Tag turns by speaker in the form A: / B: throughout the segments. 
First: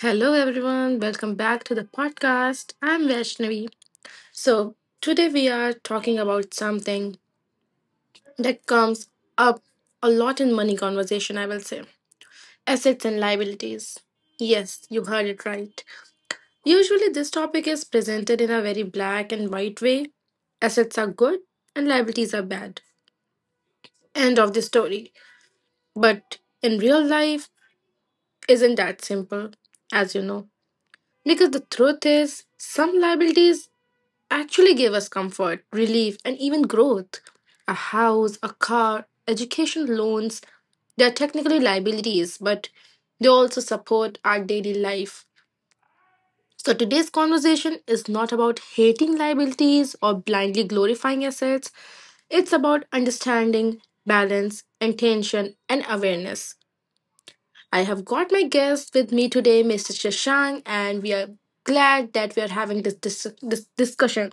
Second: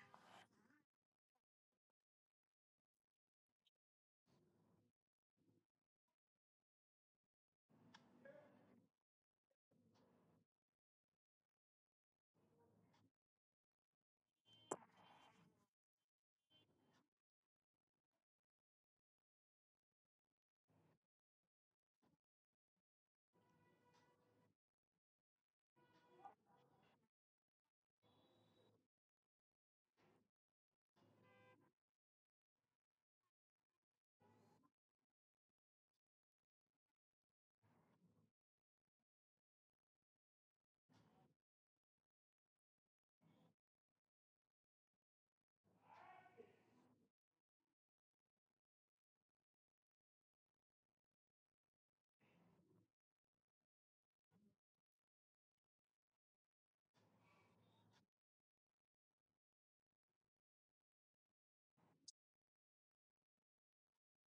A: Hello, everyone. Welcome back to the podcast. I'm Vaishnavi. So, today we are talking about something that comes up a lot in money conversation, I will say assets and liabilities. Yes, you heard it right. Usually, this topic is presented in a very black and white way. Assets are good and liabilities are bad. End of the story. But in real life, isn't that simple, as you know. Because the truth is, some liabilities actually gave us comfort, relief, and even growth. A house, a car, education loans, they are technically liabilities, but they also support our daily life. So today's conversation is not about hating liabilities or blindly glorifying assets. It's about understanding, balance, intention, and awareness. I have got my guest with me today, Mr. Shashank, and we are glad that we are having this discussion.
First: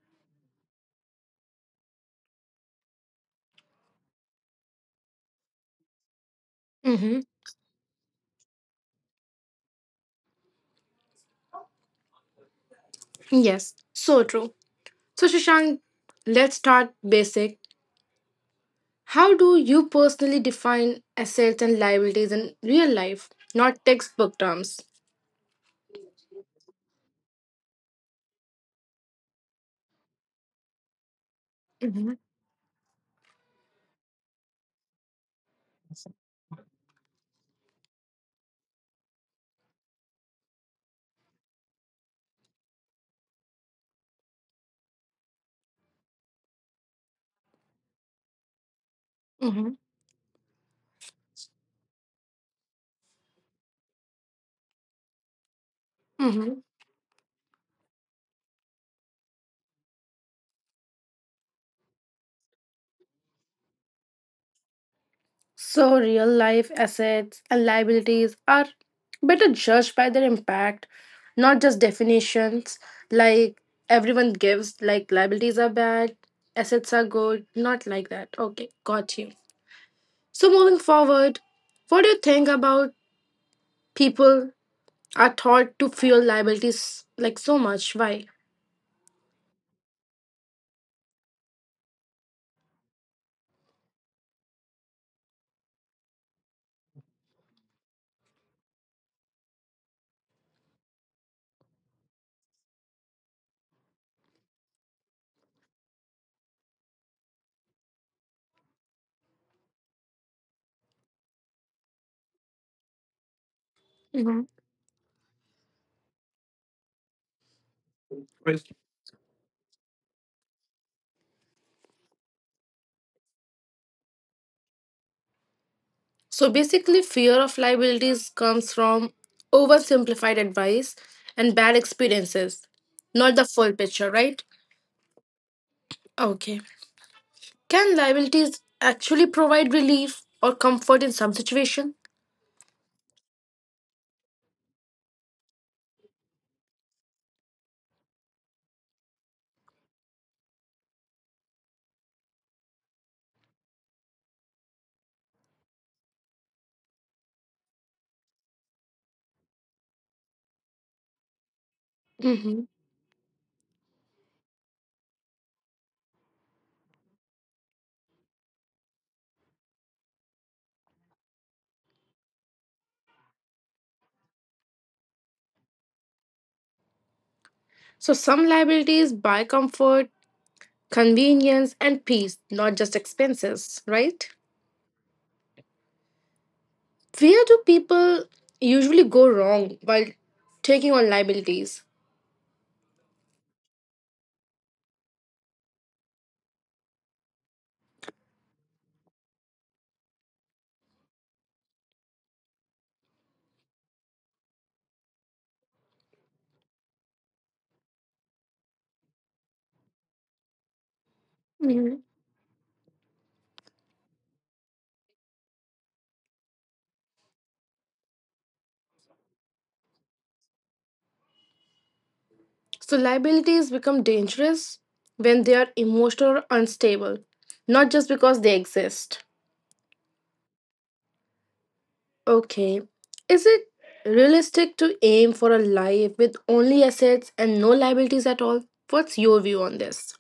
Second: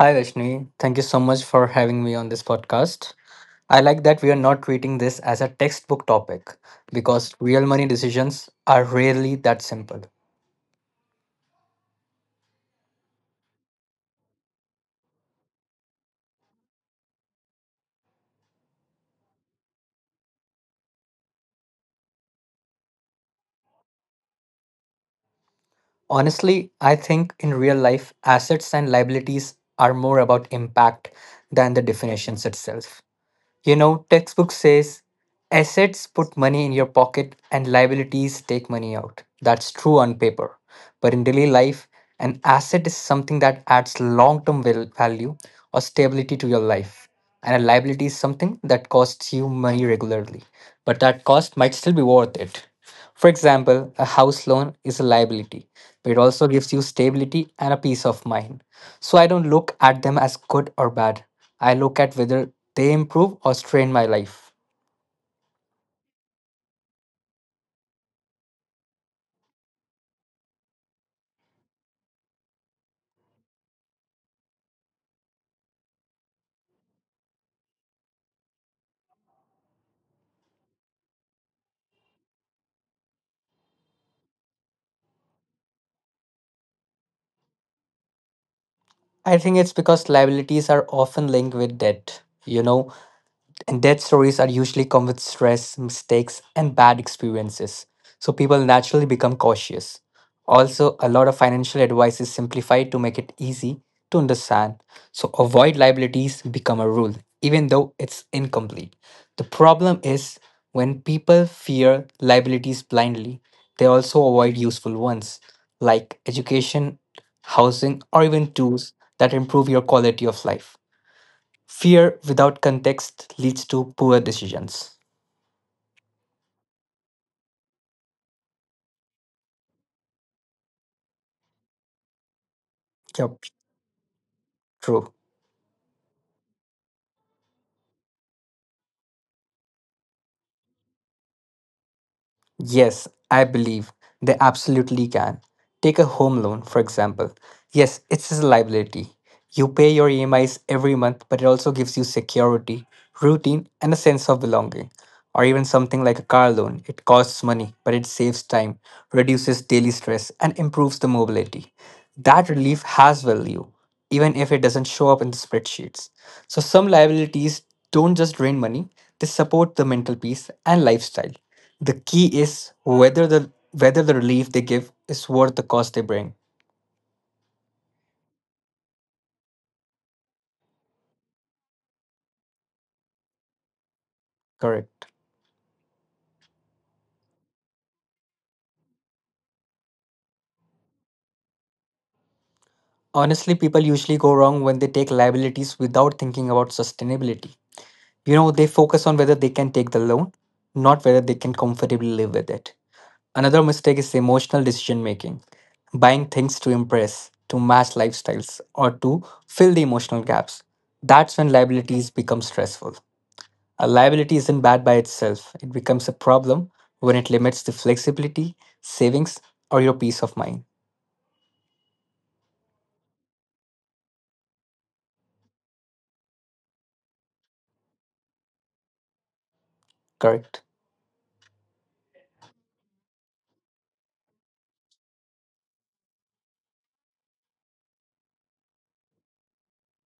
B: Hi, Rashni. Thank you so much for having me on this podcast. I like that we are not treating this as a textbook topic because real money decisions are rarely that simple.
A: Yes, so true. So, Shashank, let's start basic. How do you personally define assets and liabilities in real life, not textbook terms?
B: Honestly, I think in real life, assets and liabilities are more about impact than the
A: Hmm.
B: definitions itself. Textbook says assets put money in your pocket and liabilities take money out. That's true on paper. But in daily life, an asset is something that adds long term value or stability to your life. And a liability is something that costs you
A: Hmm.
B: money regularly, but that cost might still be worth it. For example, a house loan is a liability, but it also
A: Hmm.
B: gives you stability and a peace of mind. So I don't look at them as good or bad. I look at whether they improve or strain my life.
A: So, real life assets and liabilities are better judged by their impact, not just definitions like everyone gives, like liabilities are bad, assets are good, not like that. Okay, got you. So, moving forward, what do you think about people are taught to fear liabilities like so much. Why?
B: I think it's because liabilities are often linked with debt. And death stories are usually come with stress, mistakes, and bad experiences. So people naturally become cautious. Also, a lot of financial advice is simplified to make it easy to understand. So avoid liabilities become a rule, even though it's incomplete. The problem is when people fear liabilities blindly, they also
A: Mhm.
B: avoid useful ones like education, housing, or even tools that improve your quality of life. Fear without context leads to poor decisions.
A: So basically, fear of liabilities comes from oversimplified advice and bad experiences, not
B: Yep,
A: the full picture, right?
B: true.
A: Okay. Can liabilities actually provide relief or comfort in some situation?
B: Yes, I believe they absolutely can. Take a home loan, for example. Yes, it's a liability. You pay your EMIs every month, but it also gives you security, routine, and a sense of belonging. Or even something like a car loan. It costs money, but it saves time, reduces daily stress, and improves the mobility. That
A: Mhm.
B: relief has value, even if it doesn't show up in the spreadsheets. So, some liabilities don't just drain money, they support the mental peace and lifestyle. The key is whether the relief they give is worth the cost they bring.
A: So some liabilities buy comfort, convenience, and peace, not just expenses, right?
B: Correct.
A: Where do people usually go wrong while taking on liabilities?
B: Honestly, people usually go wrong when they take liabilities without thinking about sustainability. You know, they focus on whether they can take the loan, not whether they can comfortably live with it. Another mistake is emotional decision making, buying things to impress, to match lifestyles, or to fill the emotional gaps. That's when liabilities become stressful. A liability isn't bad by itself, it becomes a problem when it limits the flexibility, savings, or your peace of mind.
A: So liabilities become dangerous when they are emotional or unstable, not just because they exist.
B: Correct.
A: Okay, is it realistic to aim for a life with only assets and no liabilities at all? What's your view on this?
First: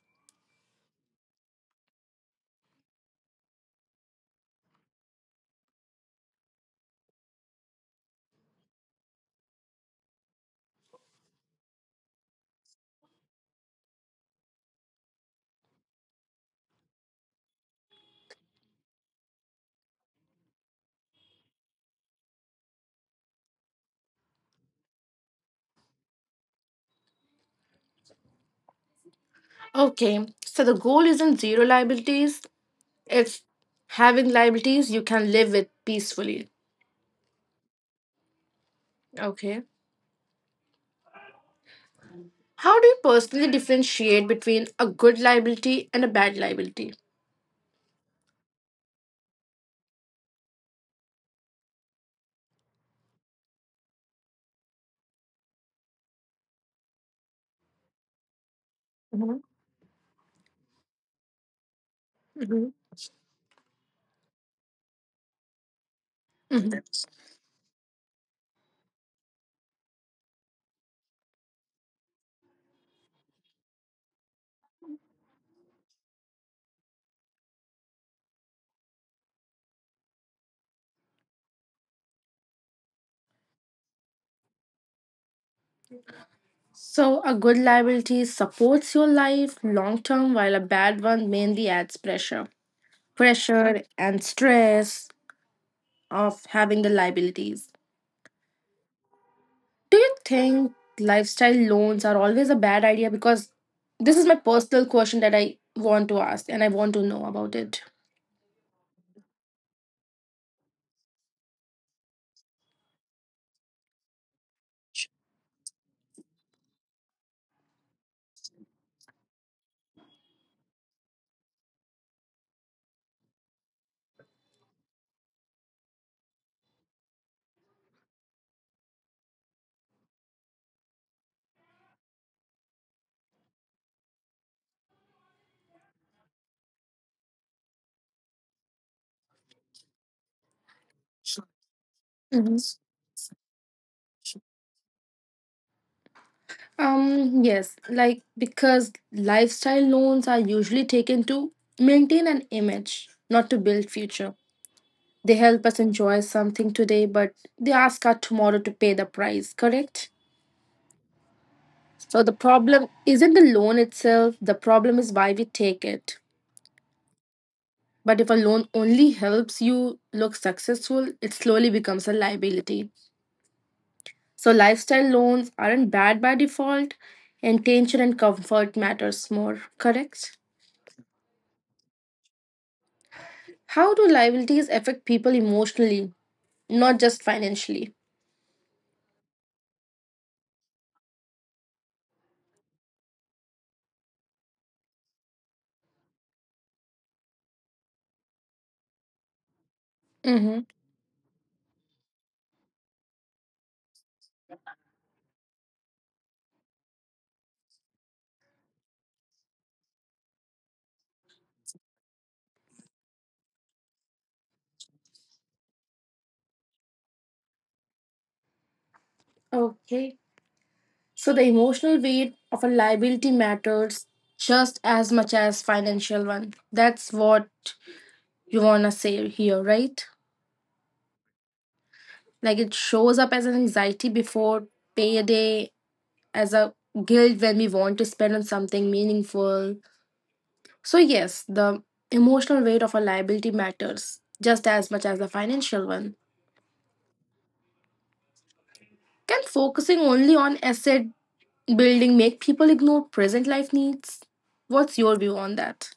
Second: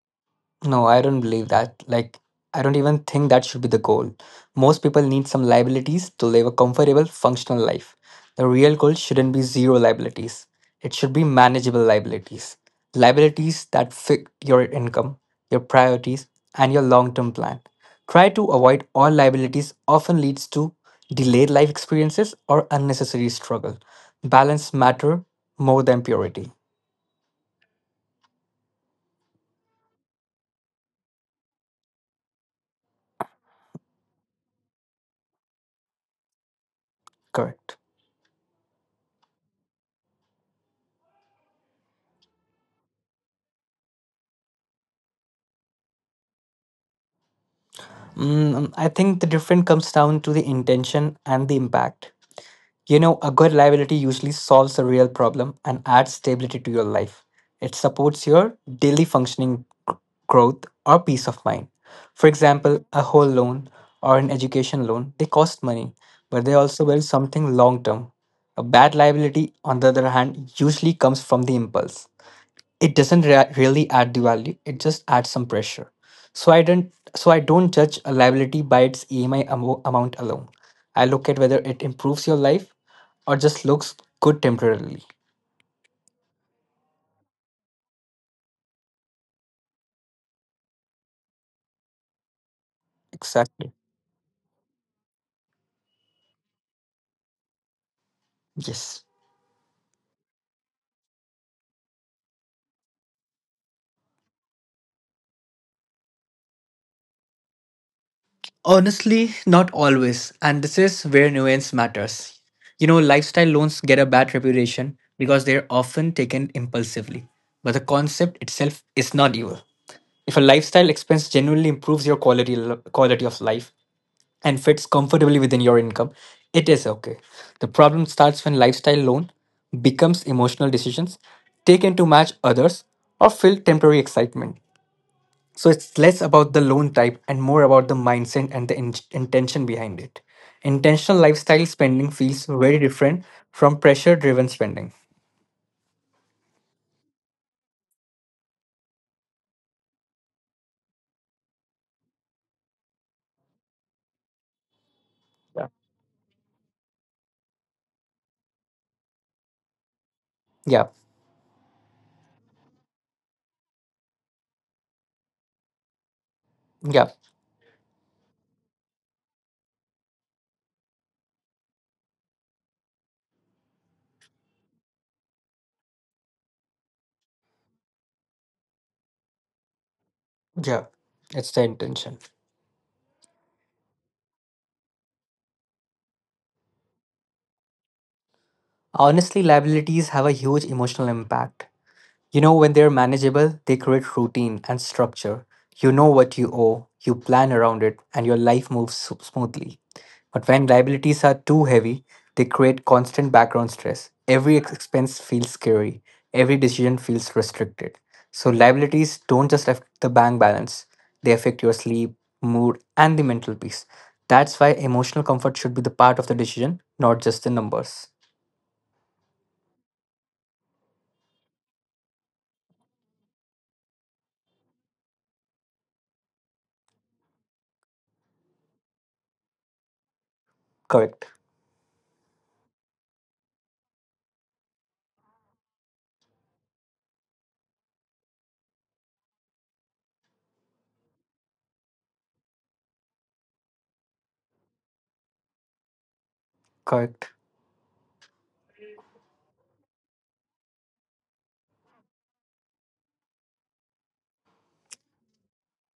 B: No, I don't believe that. Like, I don't even think that should be the goal. Most people need some liabilities to live a comfortable, functional life. The real goal shouldn't be zero liabilities, it should be manageable liabilities. Liabilities that fit your income, your priorities, and your long term plan. Try to avoid all liabilities often leads to delayed life experiences or unnecessary struggle. Balance matter more than purity.
A: Okay, so the goal isn't zero liabilities, it's having liabilities you can live with peacefully.
B: Correct.
A: Okay. How do you personally differentiate between a good liability and a bad liability?
B: Mm, I think the difference comes down to the intention and the impact. You know, a good liability usually solves a real problem and adds stability to your life. It supports your daily
A: Mhm.
B: functioning, g- growth, or peace of mind. For
A: Mhm.
B: example, a whole loan or an education loan, they cost money, but they
A: Mhm.
B: also build something long term. A bad liability, on the other hand, usually comes from the impulse, it doesn't really add the value, it just adds some pressure. So I don't judge a liability by its EMI amount alone. I look at whether it improves your life or just looks good temporarily.
A: So, a good liability supports your life long term, while a bad one mainly adds pressure.
B: Exactly.
A: Pressure and stress of having the liabilities.
B: Yes.
A: Do you think lifestyle loans are always a bad idea? Because this is my personal question that I want to ask and I want to know about it.
B: Honestly, not always, and this is where nuance matters. You know, lifestyle loans get a bad reputation because they're often taken impulsively, but the concept itself is not evil. If a lifestyle expense genuinely improves your quality of life and fits comfortably within your income, it is okay. The problem starts when lifestyle loan becomes emotional decisions taken to match others or fill temporary excitement. So it's less about the loan type and more about the mindset and the intention behind it. Intentional lifestyle spending feels very different from pressure driven spending.
A: Yes, like because lifestyle loans are usually taken to maintain an image, not to build future. They help
B: Yeah.
A: us enjoy something today, but they ask us tomorrow to pay the price, correct?
B: Yeah.
A: So the problem isn't the loan itself, the problem is why we take it.
B: Yeah.
A: But if a loan only helps you look successful, it slowly becomes a liability. So lifestyle loans aren't bad by default, intention and comfort matters more, correct?
B: Yeah. It's the intention.
A: How do liabilities affect people emotionally, not just financially?
B: Honestly, liabilities have a huge emotional impact. You know, when they're manageable, they create routine and structure. You know what you owe, you plan around it, and your life moves smoothly. But
A: Mm-hmm.
B: when liabilities are too heavy, they create constant background stress. Every expense feels scary, every decision feels restricted. So, liabilities don't just affect the bank balance, they affect your sleep, mood, and the mental peace. That's why emotional comfort should be the part of the decision, not just the numbers.
A: Okay. So the emotional weight of a liability matters just as much as financial one. That's what you wanna say here, right?
B: Correct.
A: Like it shows up as an anxiety before payday, as a guilt when we want to spend on something meaningful. So yes, the emotional weight of a liability matters just as much as the financial one.
B: Correct.
A: Can focusing only on asset building make people ignore present life needs? What's your view on that?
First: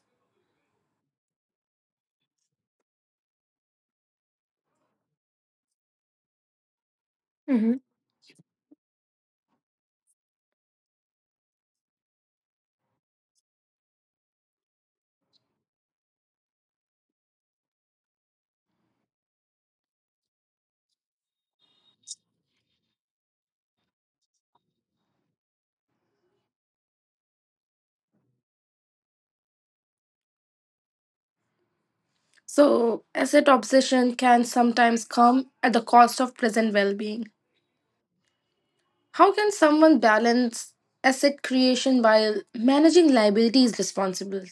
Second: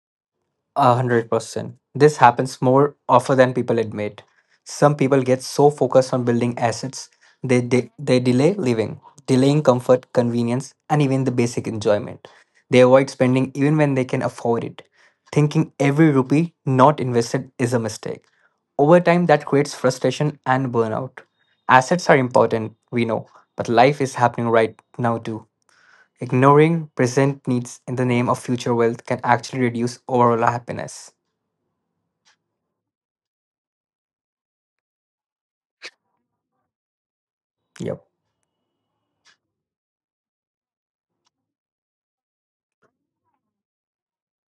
B: 100%. This happens more often than people admit. Some people get so focused on building assets, they,
A: Mhm.
B: they, they delay living, delaying comfort, convenience, and even the basic enjoyment. They avoid spending even when they can afford it, thinking every rupee not invested is a mistake. Over time, that creates frustration and burnout. Assets are important, we know, but life is happening right now too. Ignoring present needs in the name of future wealth can actually reduce overall happiness.
A: So, asset obsession can sometimes come at the cost of present well being.
B: Yep.
A: How can someone balance asset creation while managing liabilities responsibly?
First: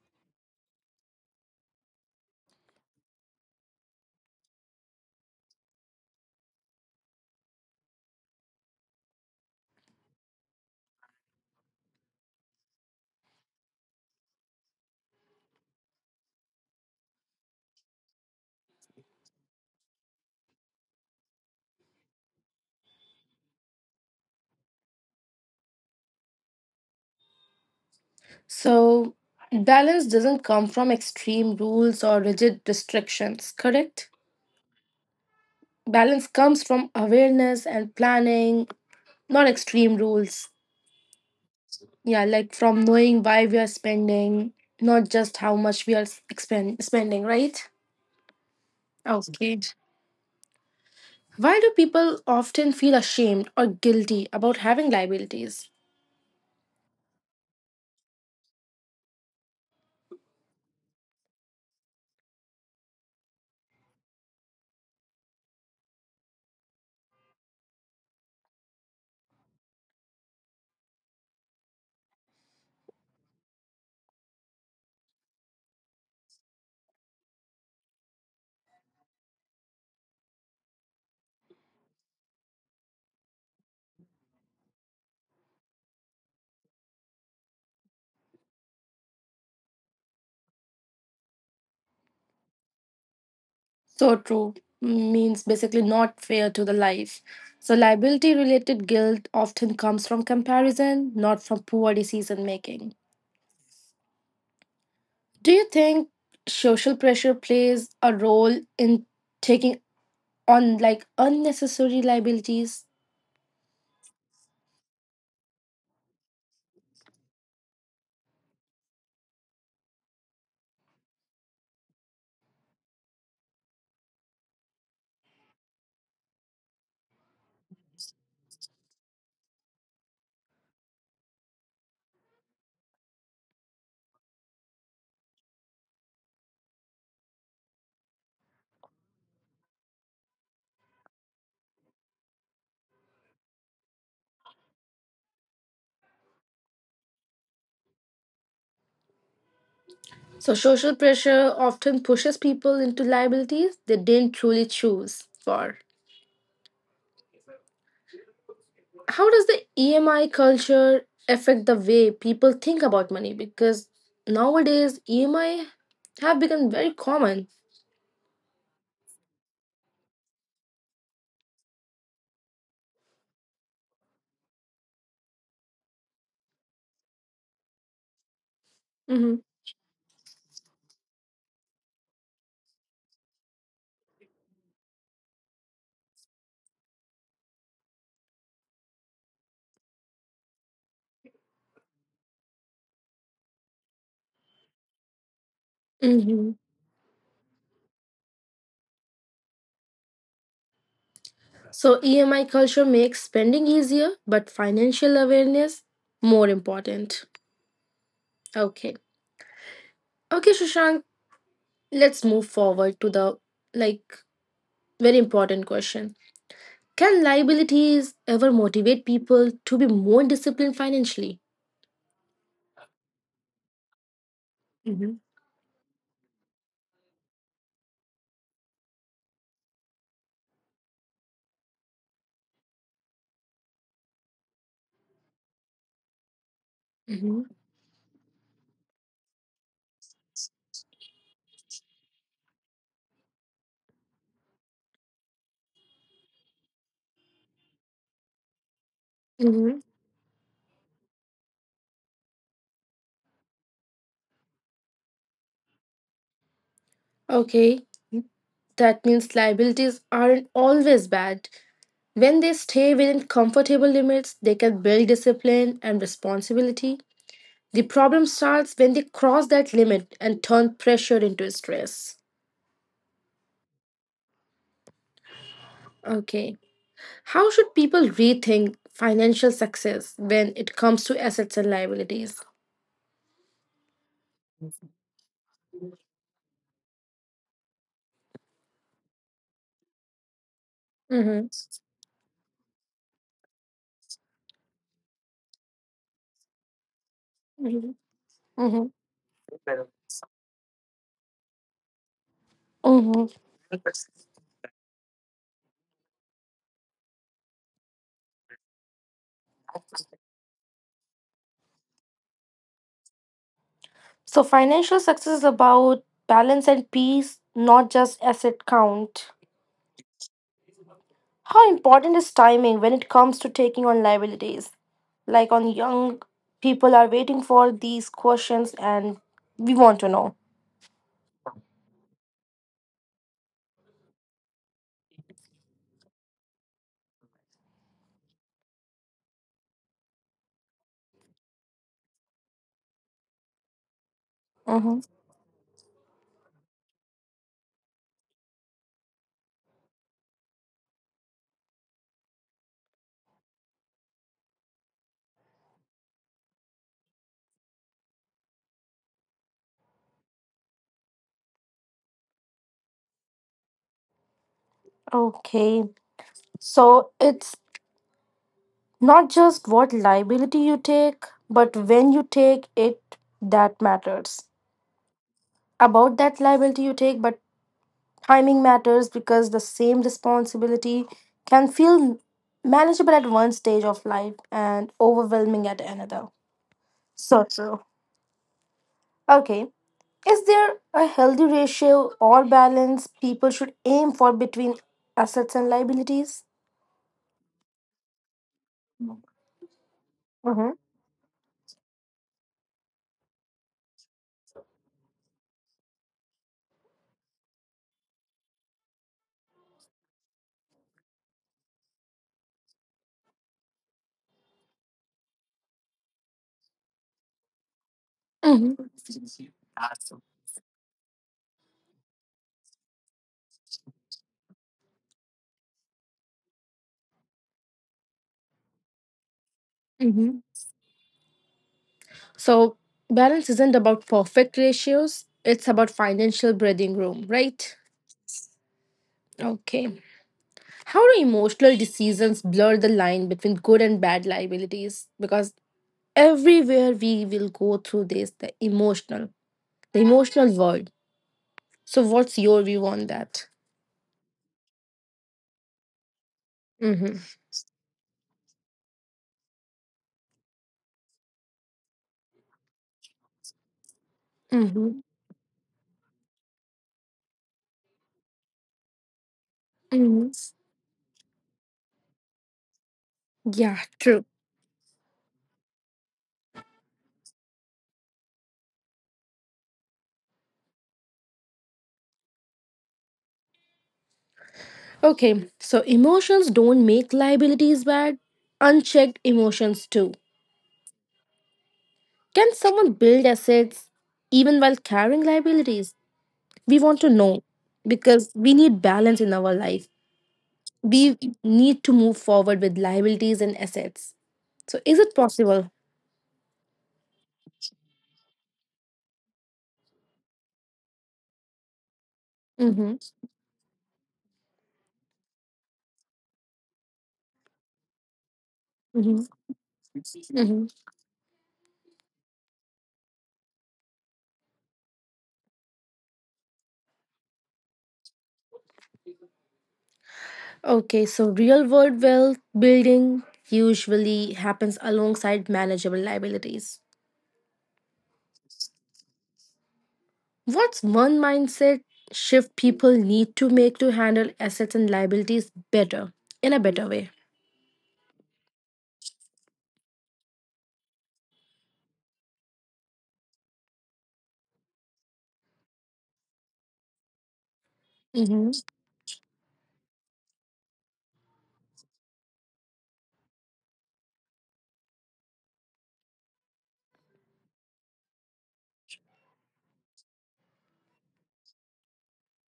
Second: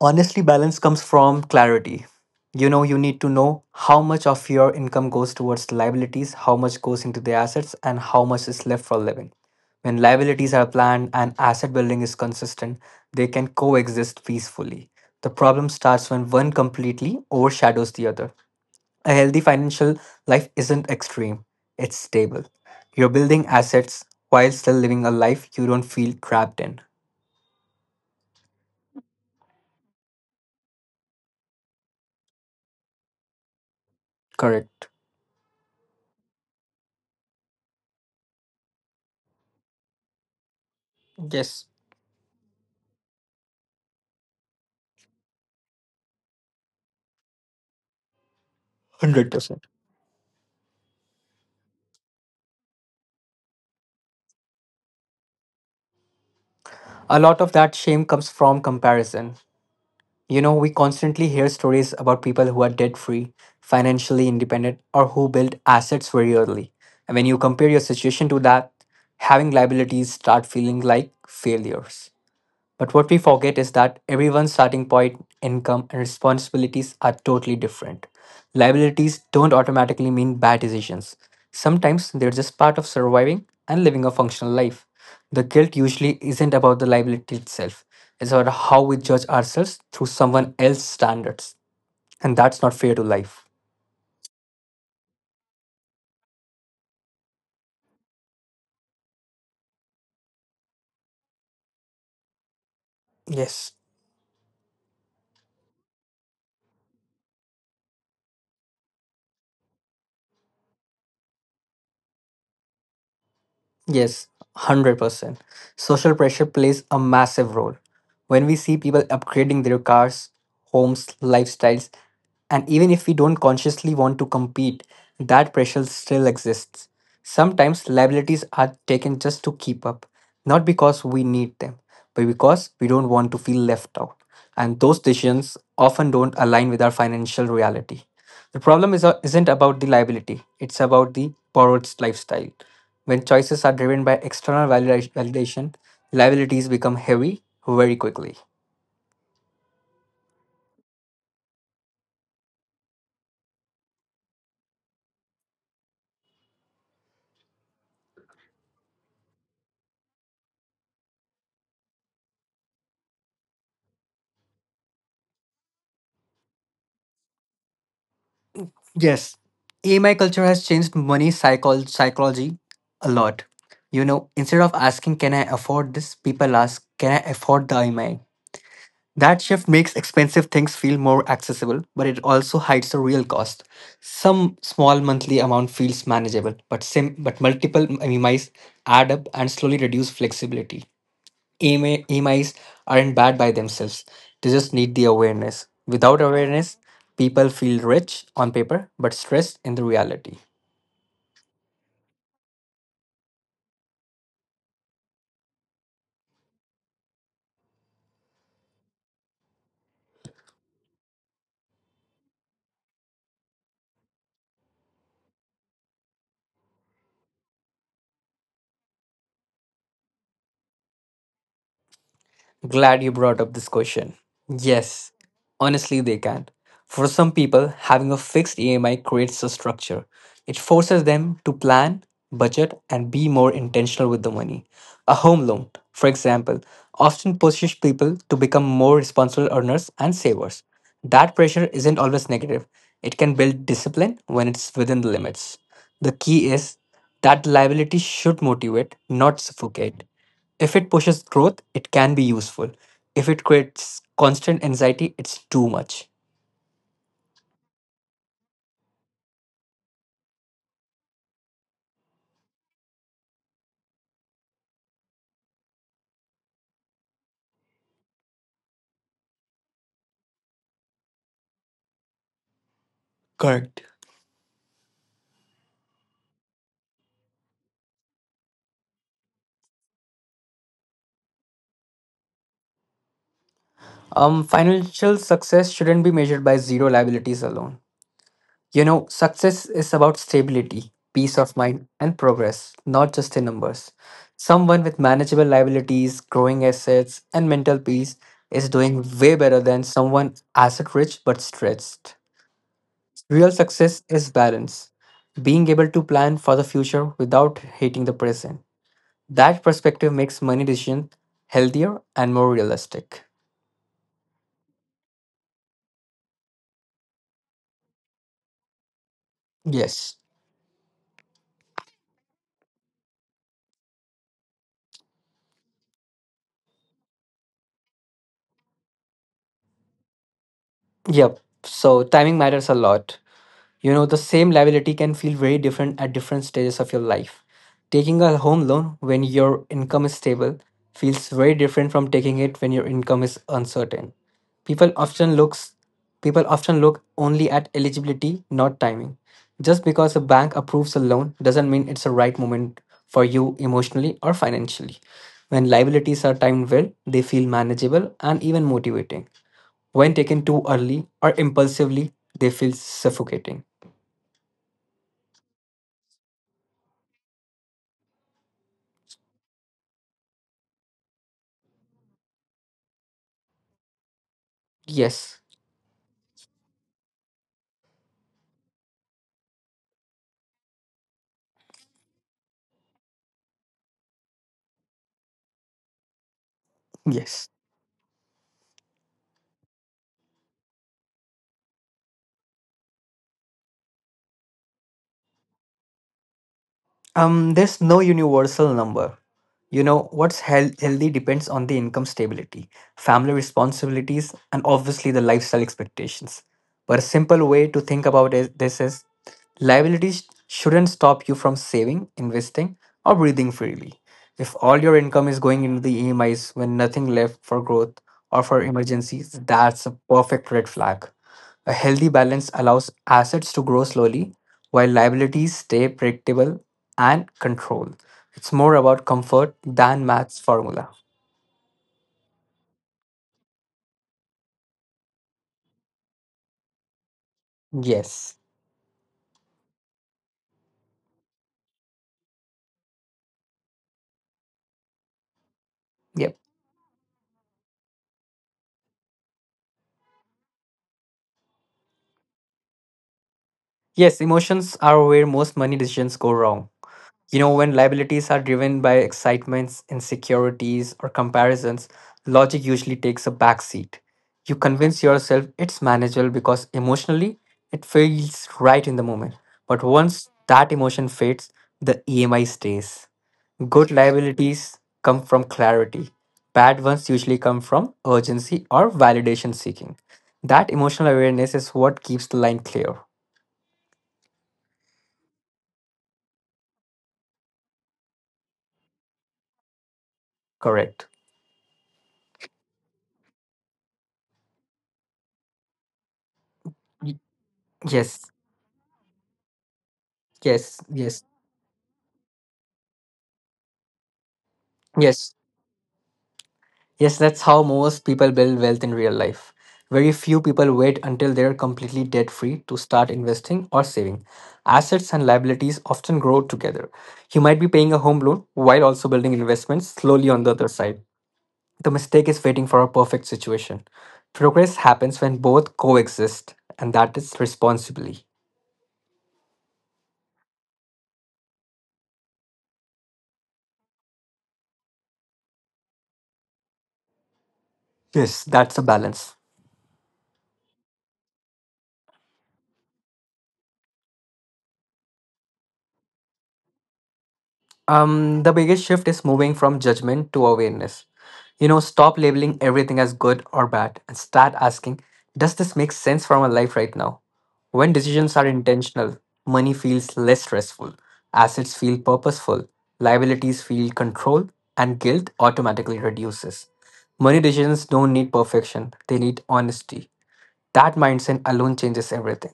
B: Honestly, balance comes from clarity. You know, you need to know how much of your income goes towards liabilities, how much goes into the assets, and how much is left for living. When liabilities are planned and asset building is consistent, they can coexist peacefully. The problem starts when one completely overshadows the other. A healthy financial life isn't extreme, it's stable. You're building assets while still living a life you don't feel trapped in.
A: So, balance doesn't come from extreme rules or rigid restrictions, correct?
B: Correct.
A: Balance comes from awareness and planning, not extreme rules.
B: Yes.
A: Yeah, like from knowing why we are spending, not just how much we are spending, right? Okay.
B: 100%.
A: Why do people often feel ashamed or guilty about having liabilities?
B: A lot of that shame comes from comparison. You know, we constantly hear stories about people who are debt free, financially independent, or who built assets very early. And when you compare your situation to that, having liabilities start feeling like failures. But what we forget is that everyone's starting point, income, and responsibilities are totally different. Liabilities don't automatically mean bad decisions. Sometimes they're just part of surviving and living a functional life. The guilt usually isn't about the liability itself, it's about how we judge ourselves through someone else's standards. And that's not fair to life.
A: So true, means basically not fair to the life. So liability related guilt often comes from comparison, not from poor decision making.
B: Yes,
A: Do you think social pressure plays a role in taking on like unnecessary liabilities?
B: yes, 100%. Social pressure plays a massive role. When we see people upgrading their cars, homes, lifestyles, and even if we don't consciously want to compete, that pressure still exists. Sometimes liabilities are taken just to keep up, not because we need them, but because we don't want to feel left out. And those decisions often don't align with our financial reality. The problem is, isn't about the liability, it's about the borrowed lifestyle. When choices are driven by external validation, liabilities become heavy very quickly.
A: So, social pressure often pushes people into liabilities they didn't truly choose for. How does the EMI culture affect the way people think about money? Because nowadays, EMI have become very common.
B: Yes, EMI culture has changed money psychology a lot. You know, instead of asking, can I afford this, people ask, can I afford the EMI?
A: Hmm.
B: That shift makes expensive things feel more accessible, but it also hides the real cost. Some small monthly amount feels manageable, but but multiple EMIs add up and slowly reduce flexibility. EMIs aren't bad by themselves. They just need the awareness. Without
A: Hmm.
B: awareness, people feel rich on paper but stressed in the reality.
A: So, EMI culture makes spending easier, but financial awareness more important. Okay. Okay, Shushank, let's move forward to the like very important question. Can liabilities ever motivate people to be more disciplined financially?
B: Glad you brought up this question. Yes,
A: Hmm.
B: honestly, they can. For some people, having a fixed EMI creates a structure. It forces them to plan, budget, and be more intentional with the money. A home loan, for example, often
A: Hmm.
B: pushes people to become more responsible earners and savers. That pressure isn't always negative, it can build discipline when it's within the limits. The key is that liability should motivate, not
A: Hmm.
B: suffocate. If it pushes growth, it can be useful. If it creates constant anxiety, it's too much.
A: Okay, that means liabilities aren't always bad. When they stay within comfortable limits, they can build discipline and responsibility. The problem starts when they cross that limit and turn pressure into stress.
B: Correct.
A: Okay, how should people rethink financial success when it comes to assets and liabilities?
B: Financial success shouldn't be measured by zero liabilities alone. You know, success is about stability, peace
A: Mm-hmm.
B: of mind, and progress, not just in numbers. Someone with manageable liabilities, growing assets, and mental peace is
A: Mm-hmm.
B: doing way better than someone asset rich but stressed.
A: Mm-hmm.
B: Real success is balance, being able to plan for the future without hating the present. That perspective makes money decisions healthier and more realistic.
A: So financial success is about balance and peace, not just asset count.
B: Yes.
A: How important is timing when it comes to taking on liabilities? Like on young people are waiting for these questions and we want to know.
B: Yep. So timing matters a lot. You know, the same liability can feel very different at different stages of your life. Taking a home loan when your income is stable feels very different from taking it when your income is uncertain. People
A: Mm-hmm.
B: often looks People often look only at eligibility, not timing. Just because a bank approves a loan doesn't mean it's the right moment for you emotionally or financially. When liabilities are timed well, they feel manageable and even motivating. When taken too early or impulsively, they feel suffocating.
A: Okay. So it's not just what liability you take, but when you take it that matters.
B: Yes,
A: About that liability you take, but timing matters because the same responsibility can feel manageable at one stage of life and overwhelming at another. So
B: yes.
A: true. Okay. Is there a healthy ratio or balance people should aim for between assets and liabilities?
B: There's no universal number. You know, what's
A: Mm-hmm.
B: healthy depends on the income stability, family responsibilities, and obviously the lifestyle expectations. But a simple way to think about it, this is: liabilities shouldn't stop you from saving, investing, or breathing freely. If all your income is going into the EMIs when nothing left for growth or for
A: Mm-hmm.
B: emergencies, that's a perfect red flag. A healthy balance allows assets to grow slowly while liabilities stay predictable and controlled. It's more about comfort than math's
A: Mm-hmm.
B: formula.
A: So, balance isn't about perfect ratios, it's about financial breathing room, right?
B: Yes.
A: Okay. How do emotional decisions blur the line between good and bad liabilities? Because
B: Yep.
A: everywhere we will go through this, the emotional, the emotional world, so what's your view on that?
B: Yes, emotions are where most money decisions go wrong.
A: Mm-hmm.
B: You know, when liabilities are driven by excitements, insecurities, or comparisons, logic usually takes a backseat. You convince
A: Mm-hmm.
B: yourself it's manageable because emotionally it feels right in the moment. But once
A: Mm-hmm.
B: that emotion fades, the EMI stays.
A: Yeah,
B: Good
A: true.
B: liabilities come from clarity. Bad ones usually come from urgency or validation seeking. That emotional awareness is what keeps the line clear.
A: Okay, so emotions don't make liabilities bad, unchecked emotions too.
B: Correct.
A: Can someone build assets even while carrying liabilities? We want to
B: Y-
A: know,
B: Yes,
A: because we need balance in our life.
B: yes,
A: We
B: yes,
A: need to move forward with liabilities and assets, so is it
B: yes.
A: possible?
B: Yes, that's how most people build wealth in real life. Very few people wait until they're completely debt free to
A: Mm-hmm.
B: start investing or saving. Assets and liabilities often grow together. You might be paying a home loan while also
A: Mm-hmm.
B: building investments slowly on the
A: Mm-hmm.
B: other side. The mistake is waiting for a perfect situation. Progress happens when both coexist, and that is responsibly.
A: Okay, so real world wealth building usually happens alongside manageable liabilities.
B: Yes, that's a balance.
A: What's one mindset shift people need to make to handle assets and liabilities better, in a better way?
B: The biggest shift is moving from judgment to awareness. You know, stop labeling everything as good or bad and start asking, does this make sense for my life right now? When decisions are
A: Hmm.
B: intentional, money feels less stressful, assets feel purposeful, liabilities feel controlled, and guilt automatically reduces. Money decisions don't need perfection, they need honesty. That mindset alone changes everything.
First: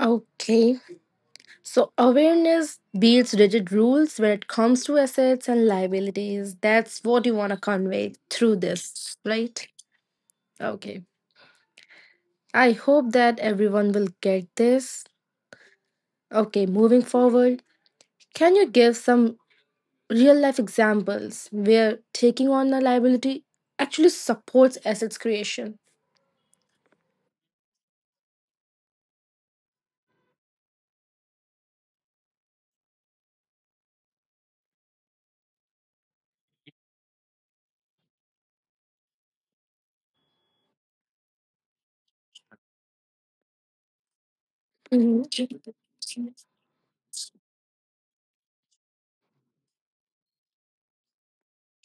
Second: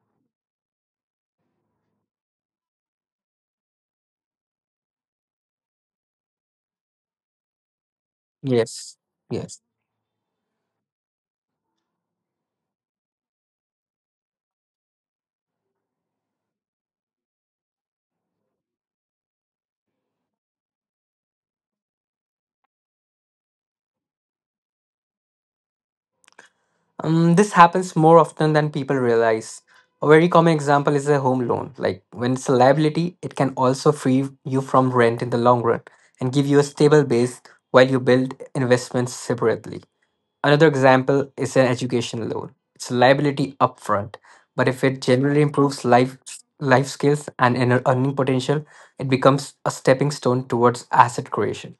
A: Okay, so awareness beats rigid rules when it comes to assets and liabilities. That's what you want to convey through
B: Yes,
A: this,
B: yes.
A: right? Okay, I hope that everyone will get this. Okay, moving forward, can you give some real life examples where taking on a liability actually supports assets creation.
B: This happens more often than people realize. A very common example is a home loan. Like when it's a liability, it can also free you from rent in the long run and give you a stable base while you build investments separately. Another example is an education loan. It's a liability upfront, but if it
A: Mhm.
B: generally improves life life skills and inner earning potential, it becomes a stepping stone towards asset creation.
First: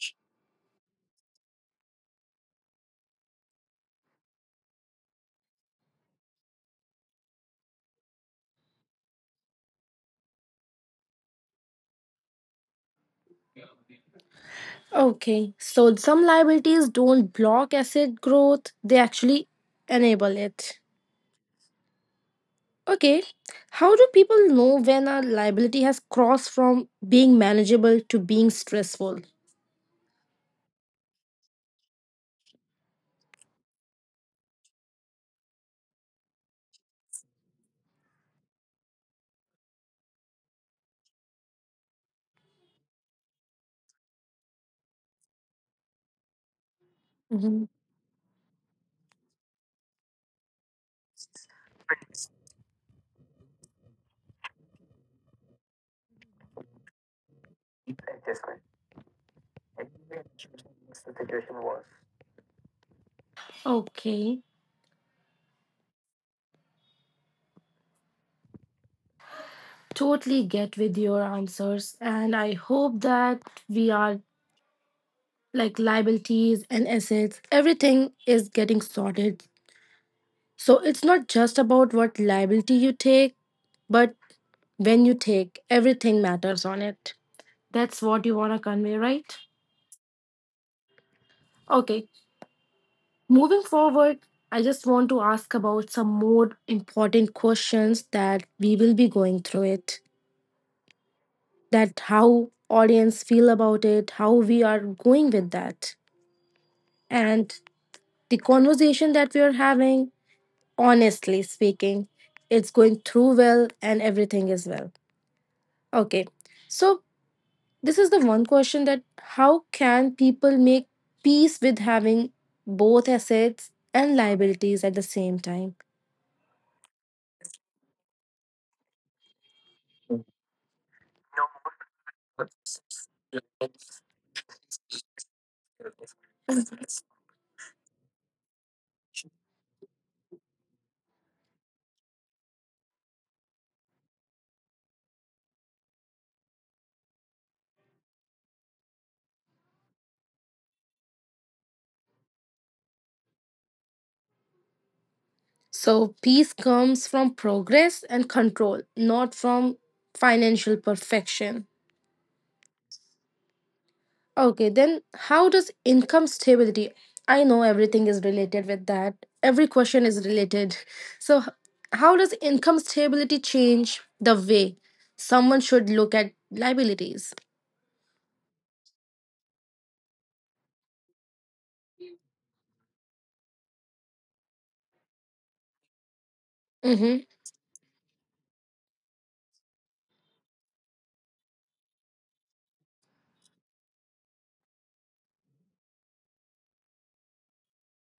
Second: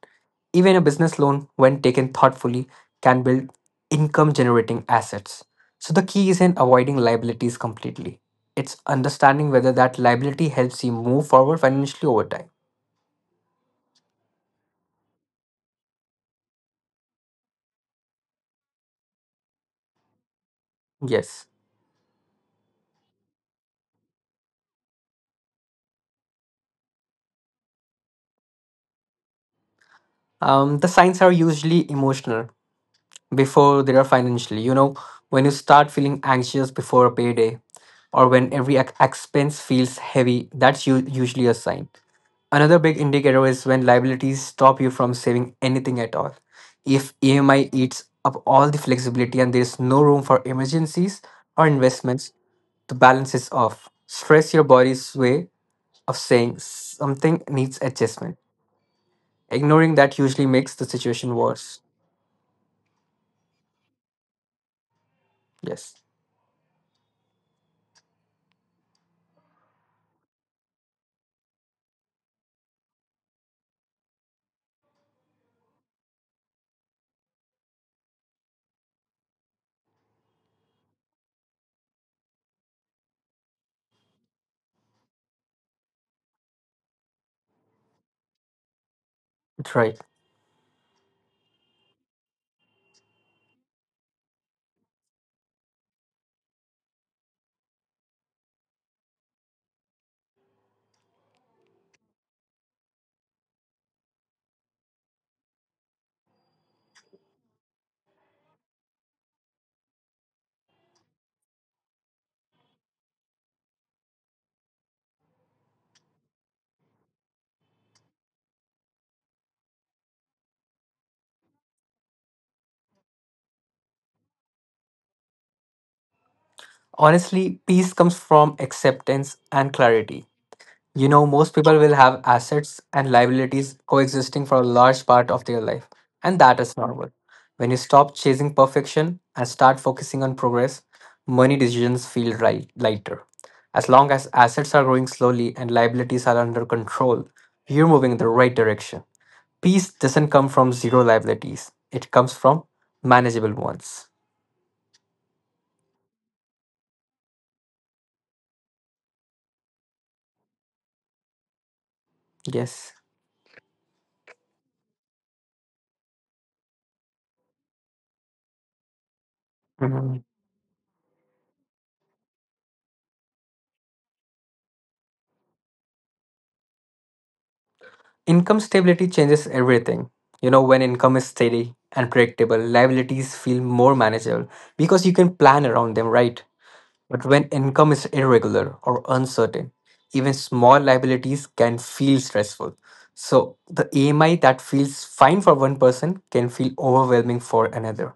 B: Even a business loan, when taken thoughtfully, can build income generating assets. So the key isn't avoiding liabilities completely. It's understanding whether that liability helps you move forward financially over time.
A: Okay, so some liabilities don't block asset growth, they actually enable it.
B: Yes.
A: Okay, how do people know when a liability has crossed from being manageable to being stressful?
B: The signs are usually emotional before they are financially. You know, when you start feeling anxious before a payday or when every expense feels heavy, that's usually a sign. Another big indicator is when liabilities stop you from saving anything at all. If
A: Mhm.
B: EMI eats up all the flexibility and there's no room for emergencies or investments, the balance is off. Stress your body's way of saying something needs adjustment. Ignoring that usually makes the situation worse.
A: Okay,
B: Yes,
A: totally get with your answers, and I hope that we are like liabilities and assets, everything is getting sorted. So it's not just about what liability you take, but when you take, everything matters on it. That's what you want to convey, right?
B: that's right.
A: Okay, moving forward, I just want to ask about some more important questions that we will be going through it. That how audience feel about it, how we are going with that. And the conversation that we are having, honestly speaking, it's going through well and everything is well. Okay. So, this is the one question: that how can people make peace with having both assets and liabilities at the same time?
B: Honestly, peace comes from acceptance and clarity. You know, most people will have assets and liabilities coexisting for a large part of their life, and that is normal. When you stop chasing perfection and start focusing on progress, money decisions feel right, lighter. As long as assets are growing slowly and liabilities are under control, you're moving in the right direction. Peace doesn't come from zero liabilities, it comes from manageable ones.
A: So, peace comes from progress and control, not from financial perfection.
B: Yes.
A: Okay, then how does income stability? I know everything is related with that. Every question is related. So, how does income stability change the way someone should look at liabilities?
B: Income stability changes everything. You know, when income is steady and predictable, liabilities feel more manageable because you can plan around them, right?
A: Mm-hmm.
B: But when income is irregular or uncertain, even small liabilities can feel stressful. So the AMI that feels fine for one person can feel overwhelming for another.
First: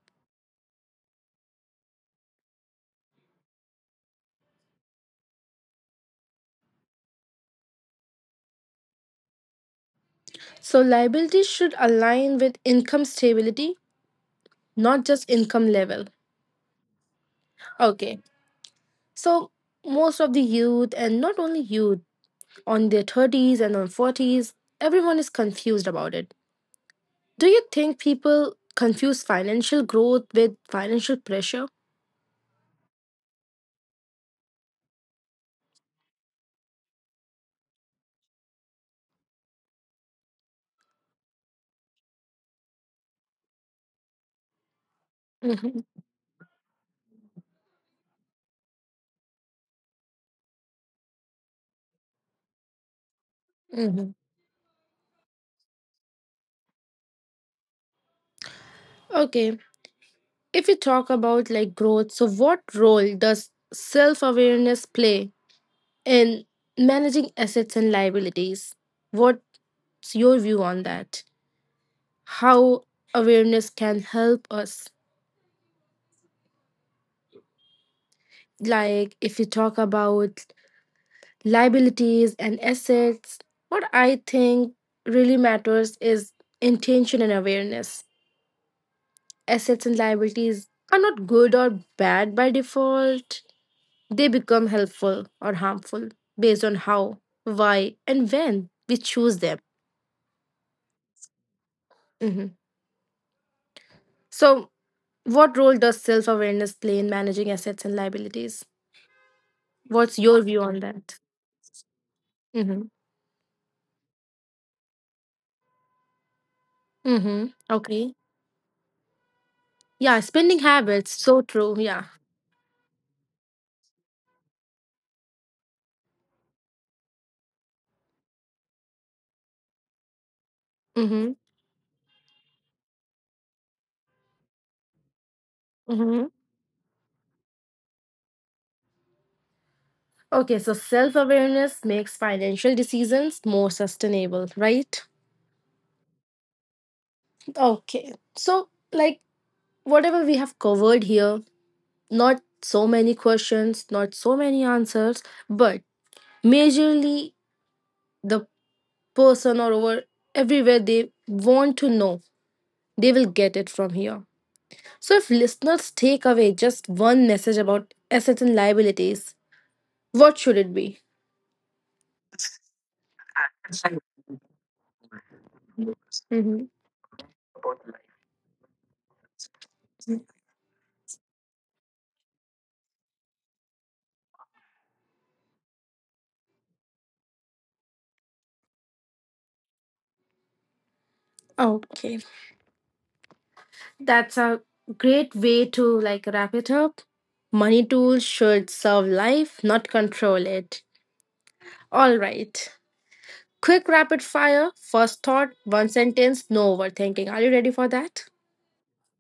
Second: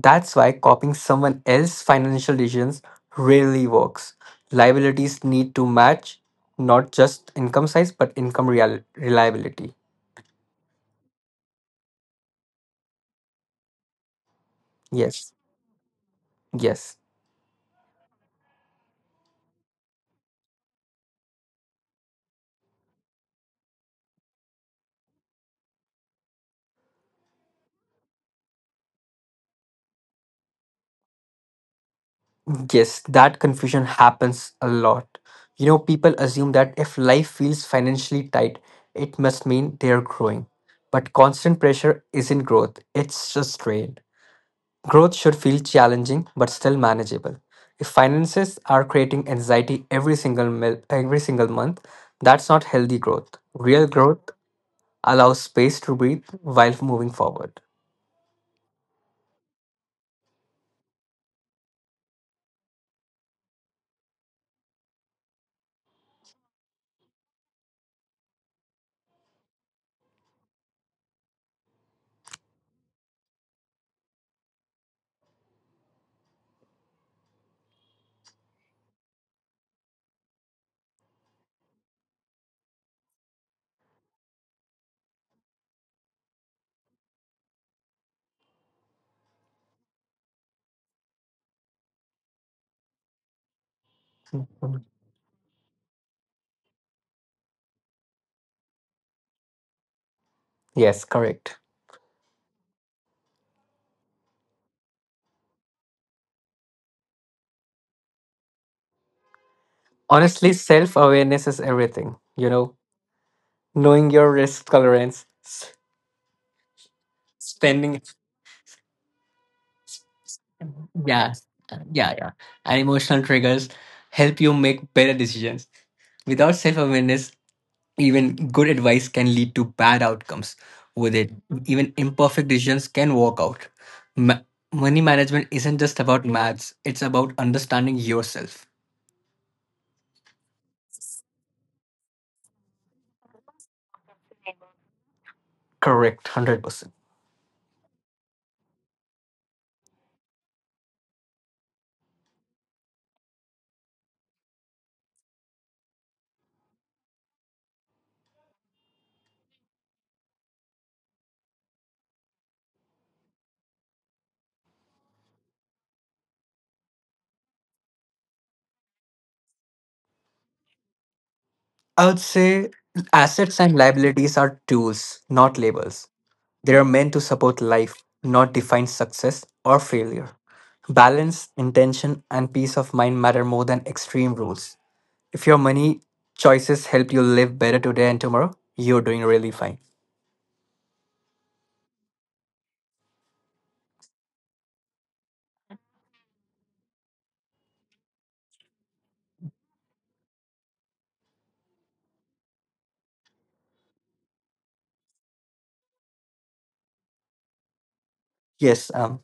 B: That's why copying someone else's financial decisions rarely works. Liabilities need to match not just income size but income reliability.
A: So liabilities should align with income stability, not just
B: Yes,
A: income level.
B: yes,
A: Okay. So most of the youth and not only youth on their 30s and on 40s, everyone is confused about it. Do you think people confuse financial growth with financial pressure?
B: yes. That confusion happens a lot. You know, people assume that if life feels financially tight, it must mean they are growing. But constant pressure isn't growth, it's just strain. Growth should feel
A: Mhm.
B: challenging but still manageable. If finances are creating anxiety every single month, that's not healthy growth. Real
A: Mhm.
B: growth allows space to breathe while moving forward.
A: Okay. If we talk about like growth, so what role does self awareness play in managing assets and liabilities? What's your view on that? How awareness can help us? Like, if we talk about liabilities and assets, what I think really matters is intention and awareness. Assets and liabilities are not good or bad by default. They become
B: Mhm.
A: helpful or harmful based on how, why, and when we choose them.
B: Yes, correct.
A: Mhm. So, what role does self awareness play in managing assets and liabilities? What's your
B: Honestly,
A: view on
B: self
A: that?
B: awareness is everything. You know,
A: Mm-hmm.
B: knowing your risk tolerance,
A: Mm-hmm.
B: spending,
A: Okay. Yeah, spending habits.
B: yeah,
A: So true. Yeah.
B: yeah, and emotional triggers help you make better decisions. Without self awareness, even good advice can lead to bad outcomes. With it,
A: Mm-hmm.
B: even imperfect decisions can work out. Ma- Money management isn't just about
A: Mm-hmm.
B: maths, it's about understanding yourself.
A: Okay, so self awareness makes financial decisions more sustainable, right?
B: Correct, 100%.
A: Okay. So, like, whatever we have covered here, not so many questions, not so many answers, but majorly the person or over everywhere they want to know, they will get it from here. So, if listeners take away just one message about assets and liabilities, what should it be?
B: I would say assets and liabilities are tools, not labels.
A: Mm-hmm.
B: They are meant to support life, not define success or failure. Balance, intention, and peace of mind matter more than extreme rules. If your money choices help you live better today and tomorrow, you're doing really fine.
A: Okay, that's a great way to like wrap it up. Money tools should serve life, not control it. All right. Quick rapid fire, first thought, one sentence, no overthinking. Are you ready for that?
B: Yes,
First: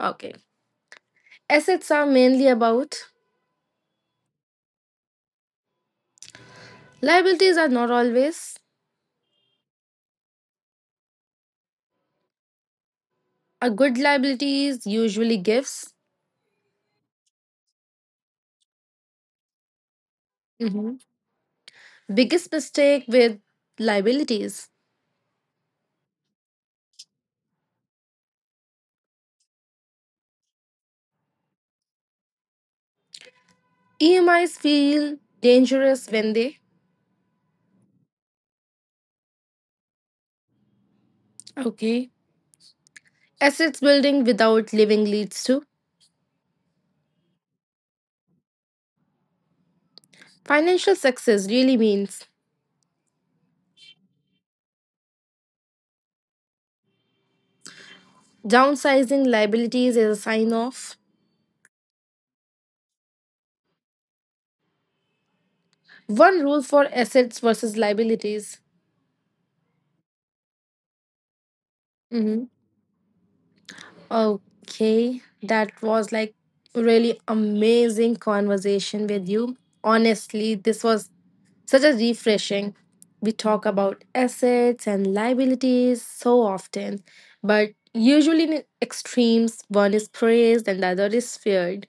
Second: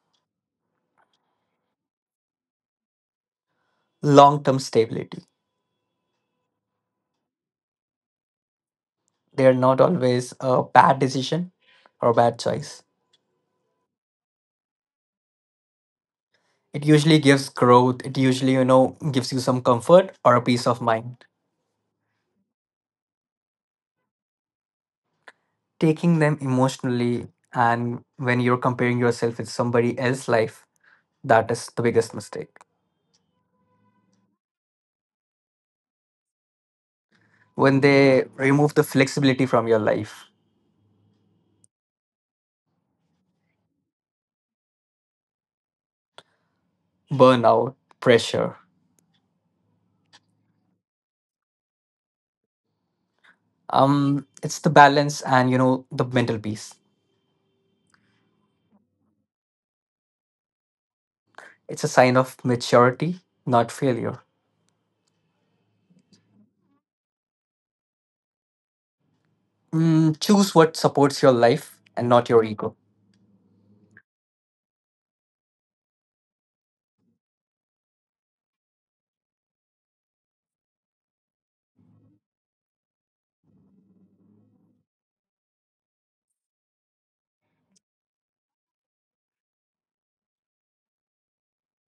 A: Okay. Assets are mainly about.
B: long term stability.
A: Liabilities are not always.
B: They are not always a bad decision or bad choice.
A: A good liability is usually gifts.
B: It usually gives growth, it usually, you know, gives you some comfort or a peace of
A: Mhm.
B: mind.
A: Biggest mistake with liabilities.
B: Taking them emotionally and when you're comparing yourself with somebody else's life. That is the biggest mistake.
A: EMIs feel dangerous when they.
B: When they remove the flexibility from your life,
A: Okay. Assets building without living leads to.
B: burnout, pressure.
A: Financial success really means.
B: It's the balance and you know the mental peace.
A: Downsizing liabilities is a sign of.
B: It's a sign of maturity, not failure.
A: One rule for assets versus liabilities.
B: Mm, choose what supports your life and not your
A: Mhm.
B: ego.
A: Okay, that was like really amazing conversation with you. Honestly, this was such a refreshing. We talk about assets and liabilities so often, but usually in extremes, one is praised and the other is feared.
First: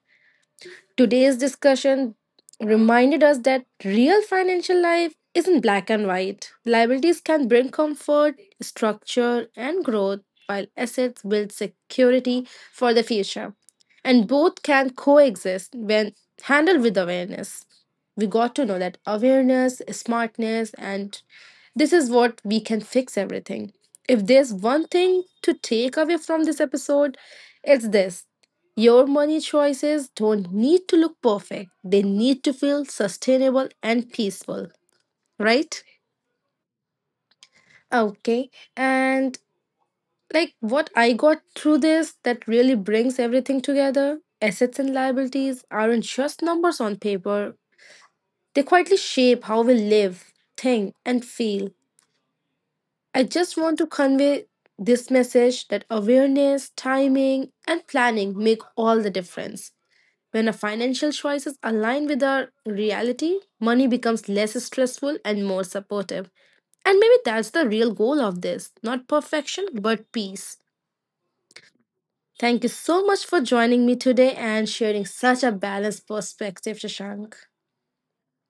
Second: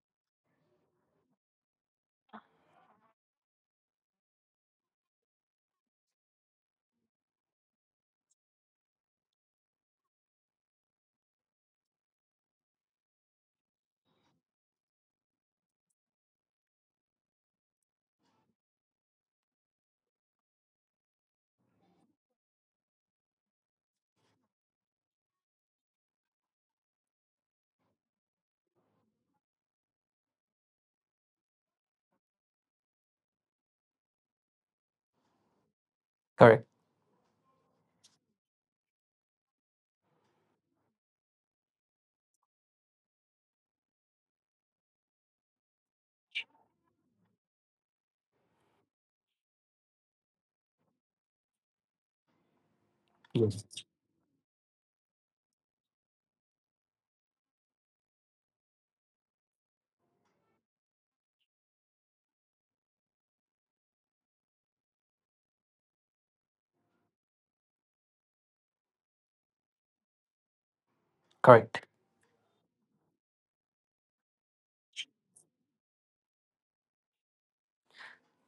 A: Today's discussion reminded us that real financial life isn't black and white. Liabilities can bring comfort, structure, and growth, while assets build security for the future. And both can coexist when handled with awareness. We got to know that awareness, smartness, and this is what we can fix everything. If there's one thing to take away from this episode, it's this: your money choices don't need to look perfect, they need to feel sustainable and peaceful, right?
B: Correct.
A: Okay, and like what I got through this, that really brings everything together: assets and liabilities aren't just numbers on paper, they quietly shape how we live, think, and feel. I just want
B: Yes.
A: to convey this message that awareness, timing, and planning make all the difference. When our financial choices align with our reality, money becomes less stressful and more supportive. And maybe that's the real goal of this, not perfection, but peace.
B: Correct.
A: Thank you so much for joining me today and sharing such a balanced perspective, Shashank.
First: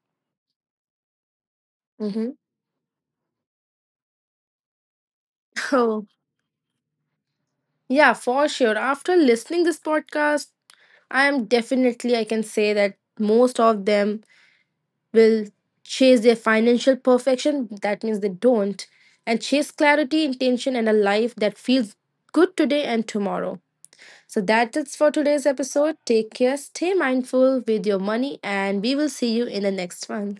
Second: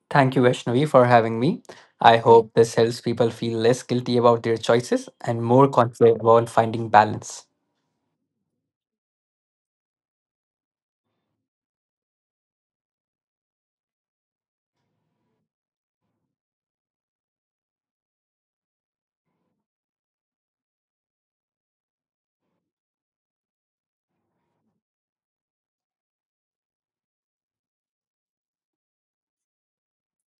B: Thank you, Vaishnavi, for having me. I
A: Hmm.
B: hope this helps people feel less guilty about their choices and more
A: Oh,
B: confident about finding balance.
A: yeah, for sure. After listening this podcast, I am definitely I can say that most of them will chase their financial perfection, that means they don't, and chase clarity, intention, and a life that feels good today and tomorrow. So that is for today's episode. Take care, stay mindful with your money, and we will see you in the next one.